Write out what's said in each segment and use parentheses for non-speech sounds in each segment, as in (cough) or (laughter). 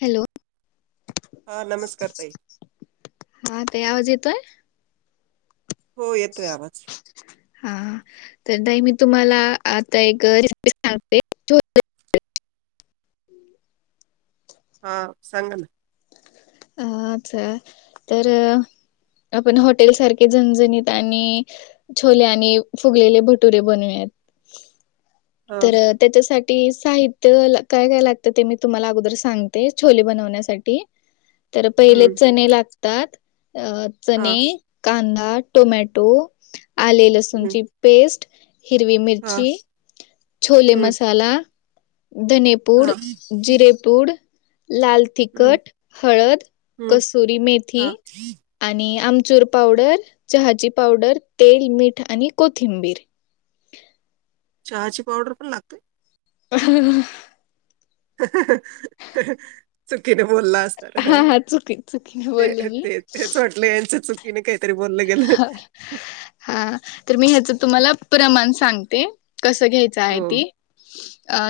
Hello, हा नमस्कार ताई, (inaudible) हा ताई आवाज येतोय? हो येतोय आवाज हा तर ताई मी तुम्हाला आता एक रेसिपी सांगते (unintelligible) हा सांगा ना? अस तर आपण हॉटेल सारखे झणझणीत आणि छोले आणि फुगलेले भटुरे बनवूयात हा तर त्याच्यासाठी साहित्य काय काय लागत ते मी तुम्हाला अगोदर सांगते छोले बनवण्यासाठी तर पहिले हम्म चणे लागतात अ हा चणे कांदा टोमॅटो आले हम्म लसूणची पेस्ट हिरवी हा मिरची छोले हम्म मसाला धणेपुड हा जिरेपूड लाल हम्म तिखट हळद हम्म कस्तुरी मेथी हा आणि आम चूर पावडर चहाची पावडर तेल मीठ आणि कोथिंबीर (inaudible) चहाची पावडर पण लागते ह ह.. ह.. ह.. चुकीने बोलला अस हा हा चुकी चुकीने बोलले ते मी. ते तेच वाटले यांच चुकीने काही हा तर मी ह्याचं तुम्हाला प्रमाण सांगते कसं घ्यायचं आहे हो ती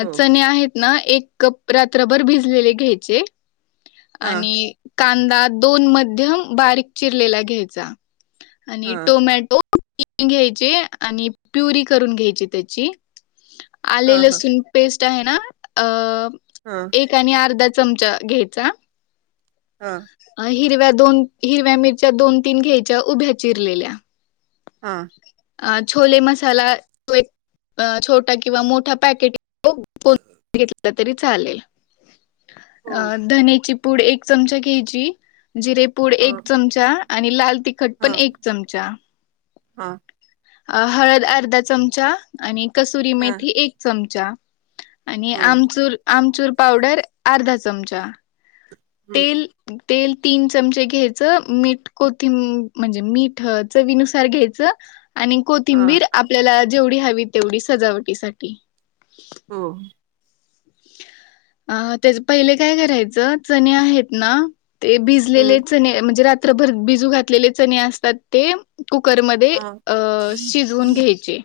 हो चणे आहेत ना एक कप रात्रभर भिजलेले घ्यायचे हा आणि कांदा दोन मध्यम बारीक चिरलेला घ्यायचा आणि हा टोमॅटो घ्यायचे आणि प्युरी करून घ्यायची त्याची आले हा हा लसून पेस्ट आहे ना अ हा एक आणि अर्धा चमचा घ्यायचा हा हिरव्या दोन हिरव्या मिरच्या दोन तीन घ्यायच्या उभ्या चिरलेल्या हा अ छोले मसाला तो एक छोटा किंवा मोठा पॅकेट घेतल तरी चालेल हो अ.. धनेची पुड एक चमचा घ्यायची जिरेपुड हा एक चमचा आणि लाल तिखट हा पण एक चमचा हा अ हळद अर्धा चमचा आणि कस्तुरी हा मेथी एक चमचा आणि हो आमचूर आमचूर पावडर अर्धा चमचा हम्म तेल तेल तीन चमचे घ्यायचं मीठ कोथिंब म्हणजे मीठ चवीनुसार घ्यायचं आणि हा कोथिंबीर आपल्याला जेवढी हवी तेवढी सजावटीसाठी हो अ त्याच पहिले काय करायचं चणे आहेत ना ते भिजलेले हम्म चणे म्हणजे रात्रभर भिजू घातलेले चणे असतात ते कुकरमध्ये हा अ शिजवून घ्यायचे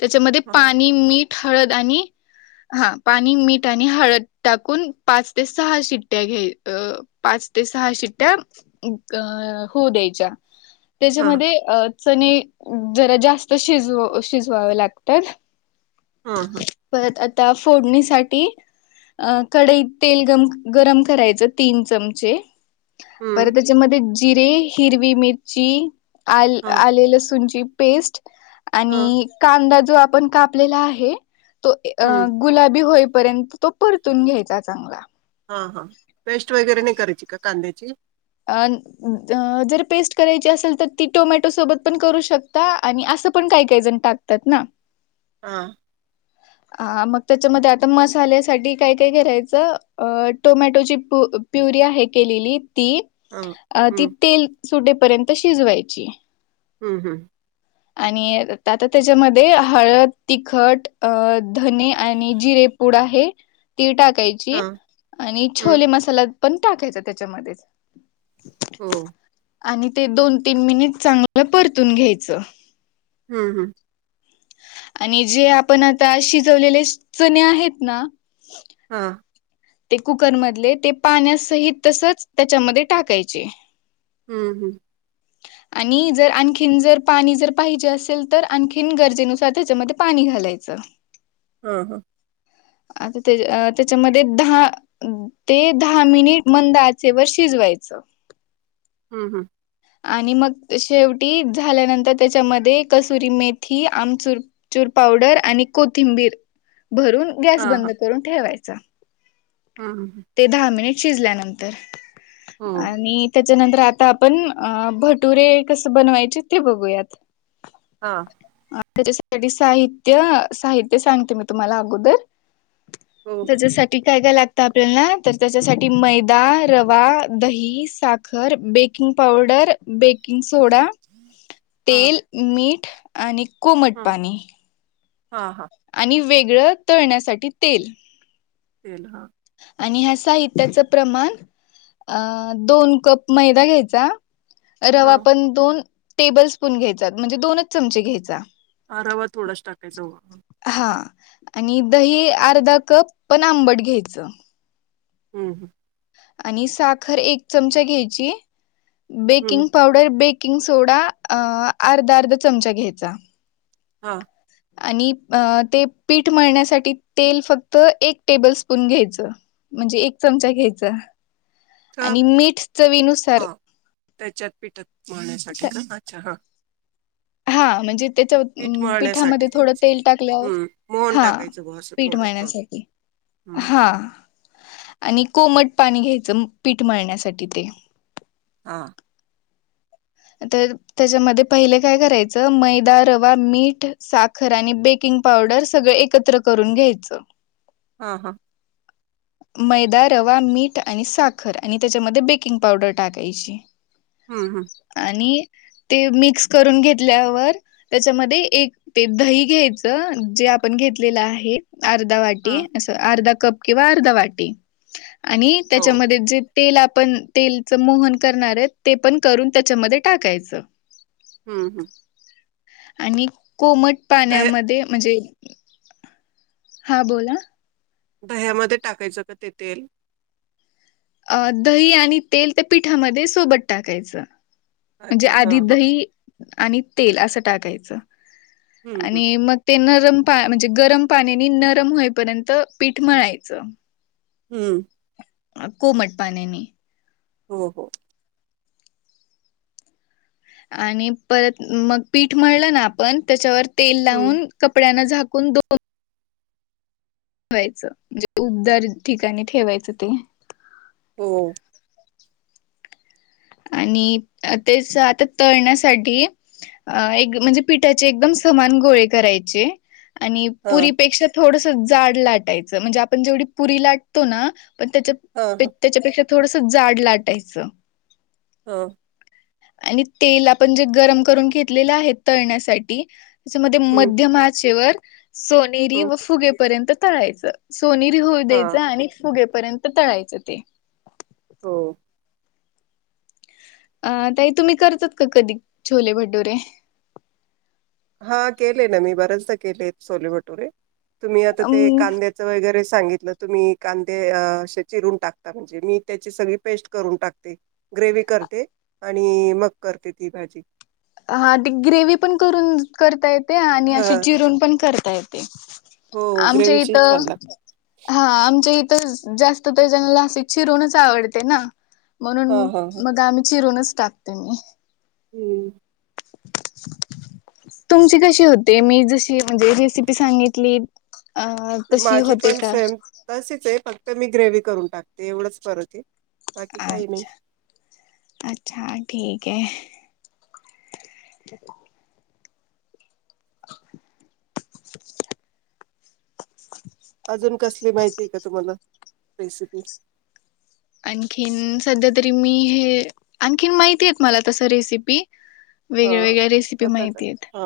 त्याच्यामध्ये हा पाणी मीठ. हळद आणि हा पाणी, मीठ आणि हळद टाकून पाच ते सहा शिट्ट्या घ्या अ पाच ते सहा शिट्ट्या अ होऊ द्यायच्या हा त्याच्यामध्ये अ जरा जास्त शिजवू शिजवाव लागतात. हा हा त्या फोडणीसाठी अ कडईत तेल गम गरम करायचं तीन चमचे बर हम्म, त्याच्यामध्ये जिरे हिरवी मिरची आलं हा, आल लंसुंची पेस्ट हा, आणि कांदा जो आपण कापलेला आहे तो अ हम्म, गुलाबी होईपर्यंत तो परतून घ्यायचा चांगला. हा हा पेस्ट वगैरे नाही करायची का कांद्याची अ जर पेस्ट करायची असेल तर ती टोमॅटो सोबत पण करू शकता आणि असं पण काही काहीण टाकतात ना हा ह (inaudible) ह मग त्याच्यामध्ये आता मसाल्यासाठी काय काय करायचं अ टोमॅटोची प प्युरी ती आहे केलेली ती हा, अ ती हम्म, तेल सुटपर्यंत शिजवाची हम्म हम्म. आणि आता त्याच्यामध्ये हळद तिखट अ धने आणि जिरे पूड आहे. ती हा, टाकायची आणि हम्म, छोले मसाला पण टाकायचा त्याच्यामध्ये हो. आणि ते दोन तीन मिनिट चांगलं परतून घ्यायचं ह्म्म ह्म्म आणि जे आपण आता शिजवलेले चणे (inaudible) आहेत ना हा. ते कुकर मधले ते पाण्यासहित तसच त्याच्यामध्ये टाकायचे हम्म हम्म. ब्लॅक (inaudible) आणि जर आणखीन जर पाणी जर पाहिजे असेल तर आणखीन गरजेनुसार त्याच्यामध्ये पाणी घालायचं ब्लँक हा हा. आ ते त्या त्याच्यामध्ये दहा ते दहा मिनिट मंद आचेवर शिजवायचं हम्म हम्म आणि मग शेवटी झाल्यानंतर त्याच्यामध्ये कसुरी मेथी आमचुर चुर पावडर आणि कोथिंबीर भरून हा, गॅस बंद हा, करून ठेवायचा. हम्म, हम्म, ते दहा मिनिट शिजल्यानंतर हो, आणि त्या त्याच्यानंतर आता आपण अ भटुरे कस बनवायचे ते बघूयात हा, त्याच्यासाठी (unintelligible) साहित्य साहित्य सांगते मी तुम्हाला अगोदर हो, हो, त्याच्यासाठी काय काय लागत. ल्या ना तर त्याच्यासाठी मैदा रवा दही साखर baking powder baking soda हा, तेल मीठ आणि कोमट हा, पाणी हा हा गळं तळण्यासाठी तेल तेल हा. आणि ह्या साहित्याचं प्रमाण अ दोन कप मैदा घ्यायचा रवा हा, आपण दोन टेबल स्पून घ्यायचात म्हणजे दोनच चमचे घ्यायचा. हा रवा थोडाच टाकायचा हो हा आणि दही अर्धा कप पण आंबट घ्यायचं. हम्म हम् आणि साखर एक चमचा घ्यायची हम्म, baking powder bake baking soda अर्धा अर्धा चमचा घ्यायचा. हा आणि ते पीठ मळण्यासाठी तेल फक्त एक टेबल स्पून घ्यायचं. म्हणजे एक चमचा घ्यायचा का आणि बरं? मीठ चवीनुसार हा त्याच्यात पिठात मळण्यासाठी का अच्छा हा हा म्हणजे त्याच्या पीठ पिठामध्ये मळण्यासाठी. थोडं तेल टाकल्यावर हम्म, मोहन हा टाकायचं बुवा असं पीठ थोडं. हं, मळण्यासाठी हं, हा आणि कोमट पाणी घ्यायचं पीठ मळण्यासाठी ते हा तर त्याच्यामध्ये पहिले काय करायचं मैदा रवा मीठ साखर आणि बेकिंग पावडर सगळ एकत्र करून घ्यायच. हा हा. (inaudible) मैदा, रवा, मीठ आणि साखर आणि त्याच्यामध्ये बेकिंग पावडर टाकायची. हम्म हम्. आणि ते मिक्स करून घेतल्यावर त्याच्यामध्ये एक ते दही घ्यायचं. जे आपण घेतलेलं आहे. अर्धा हा वाटी असं अर्धा कप किंवा अर्धा वाटी आणि हो त्याच्यामध्ये जे तेल आपण तेलच मोहन करणार आहे ते पण करून त्याच्यामध्ये टाकायचं. हम्म हम्म. आणि कोमट दह्या पाण्यामध्ये म्हणजे हा बोला. दह्यामध्ये टाकायच का ते तेल? अ दही आणि तेल त्या पिठामध्ये सोबत टाकायचं. म्हणजे अच्छा हा आधी हा दही आणि तेल असं टाकायचं. हम्म हम्म आणि मग ते न रम म्हणजे गरम पाण्यानी नरम होईपर्यंत पीठ मळायचं. हम्म. अ कोमट पाण्याने. हो हो. आणि परत मग पीठ म्हलं ना आपण त्याच्यावर तेल हम्म लावून कपड्या झा कुंन दोन ठेवायचं म्हणजे उबदार ठिकाणी ठेवायचं ते. हो आणि तेच आता तळण्यासाठी अ एक म्हणजे पिठाचे एकदम समान गोळे करायचे. आणि हा पुरीपेक्षा थोडस जाड लाटायचं म्हणजे आपण जेवढी पुरी लाटतो ना पण त्याच्या हा हा त्याच्यापेक्षा थोडस जाड लाटायचं. हा. आणि तेल आपण जे गरम करून घेतलेलं आहे तळण्यासाठी. त्याच्यामध्ये हम्म मध्यम आचेवर सोनेरी हम्म व फुगेपर्यंत तळायचं. सोनेरी होऊ हा द्यायच आणि फुगेपर्यंत तळायचं ते. हो. अं ताई तुम्ही करतात का कधी छोले भटुरे? हा केले ना मी बरेचदा केले सोले बटुरे तुम्ही आता ते अम कांद्याच वगैरे सांगितलं तुम्ही कांदेे चिरून टाकता म्हणजे मी त्याची सगळी पेस्ट करून टाकते. ग्रेवी करते, आणि मग करते ती भाजी. हा ते ग्रेवी पण करून करता येते आणि हा असे चिरून पण करता येते. हो आमच्या इथ ग्रेवीची छान लागते हा आमच्या इ थ जास्त तर जनाला अशी चिरूनच आवडते ना. म्हणून हा हा ह मग आम्ही चिरूनच टाकते मी. हम्म. (inaudible) तुमची कशी होते मी जशी म्हणजे रेसिपी सांगितली. अ तर तशी माझी होते पण का? सेम तशीच आहे फक्त मी ग्रेवी करून टाकते एवढंच फरक आहे. बाकी काही नाही अच्छा अच्छा ठीक आहे. (inaudible) (inaudible) अजून कसली माहिती आहे का तुम्हाला रेसिपी? आणखीन सध्या तरी मी हे आणखीन माहितीय मला तस रेसिपी. हा वेगळ्या वेगळ्या रेसिपी आता माहिती आहे. हा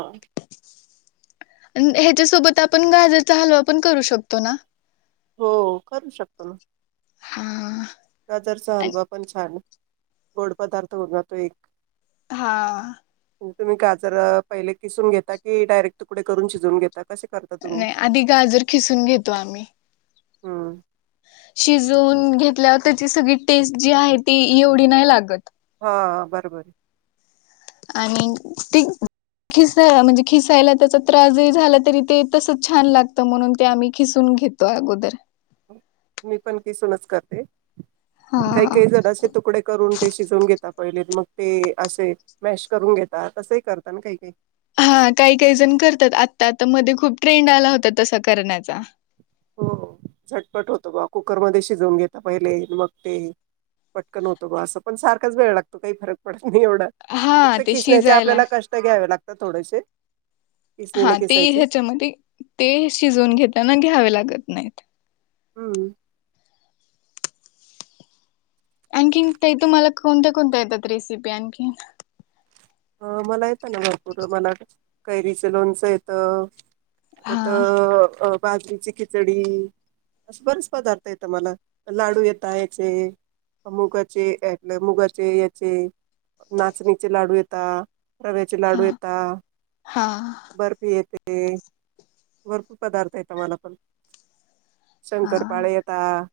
न हे त्यासोबत आपण गाजरचा हलवा पण करू शकतो ना. हो करू शकतो ना. हा. गाजरचा हलवा पण छान गोड पदार्थ होऊन जातो एक. हा. मग तुम्ही गाजर पहिल किसून घेता की डायरेक्ट तुकडे करून शिजवून घेता. कसे करता तुम्ही नाही आधी गाजर किसून घेतो आम्ही. हम्म शिजवून घेतल्यावर त्याची सगळी टेस्ट जी आहे ती एवढी नाही लागत. हा बरोबर. (inaudible) आणि ती किसायला म्हणजे किसायला त्याचा त्रास जो झाला तरी ते तसच छान लागतं म्हणून ते आम्ही किसून घेतोय अगोदर. आहे मी पण किसूनच करते. काही हा काही जन असे तुकडे करून ते शिजवून घेता पहिले मग ते असे मॅश करून घेता तसही करतात ना काही काही. हा काही, काही जन करतात आता, आता मध्ये खूप ट्रेंड आला होता तसा करण्याचा. हो झटपट होतो बा कुकर मध्ये शिजवून घेता पहिले मग ते पटकन होतं बा असं पण सारखाच वेळ लागतो काही फरक पडत एवढं हा फक्त ते किसण्याचे शिजायला आपल्याला कष्ट घ्यावे लागतात थोडेसे. किसणीने हा ते किसायचे ह्याच्यामध्ये ते शिजून घेताना घ्यावे लागत नाहीत. हम. (inaudible) आणखीन ते तुम्हाला कोणत्या कोणत्या येतात रेसिपी आणखीन अ मला येतं ना भरपूर मला कैरीच लोणच येतं. परत हा बाजरीची खिचडी अस बरेच पदार्थ येत मला लाडू येता याचे मुगाचे, ये मुगाचे याचे, नाचणीचे लाडू येता ता रव्याचे हा लाडू येता. हा बर्फी ये ते भरपूर पदार्थ येता मला पण. हा शंकरपाळे येता (inaudible)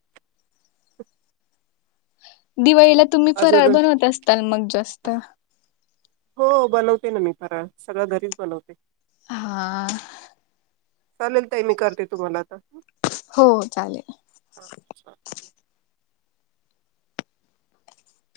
दिवाळीला तुम्ही फराळ अजून बनवत असताल मग जास्त. हो बनवते ना मी फराळ सगळ घरीच बनवते. हा. (inaudible) चालेल ताई मी करते तुम्हाला आता. हो चालेल. (inaudible)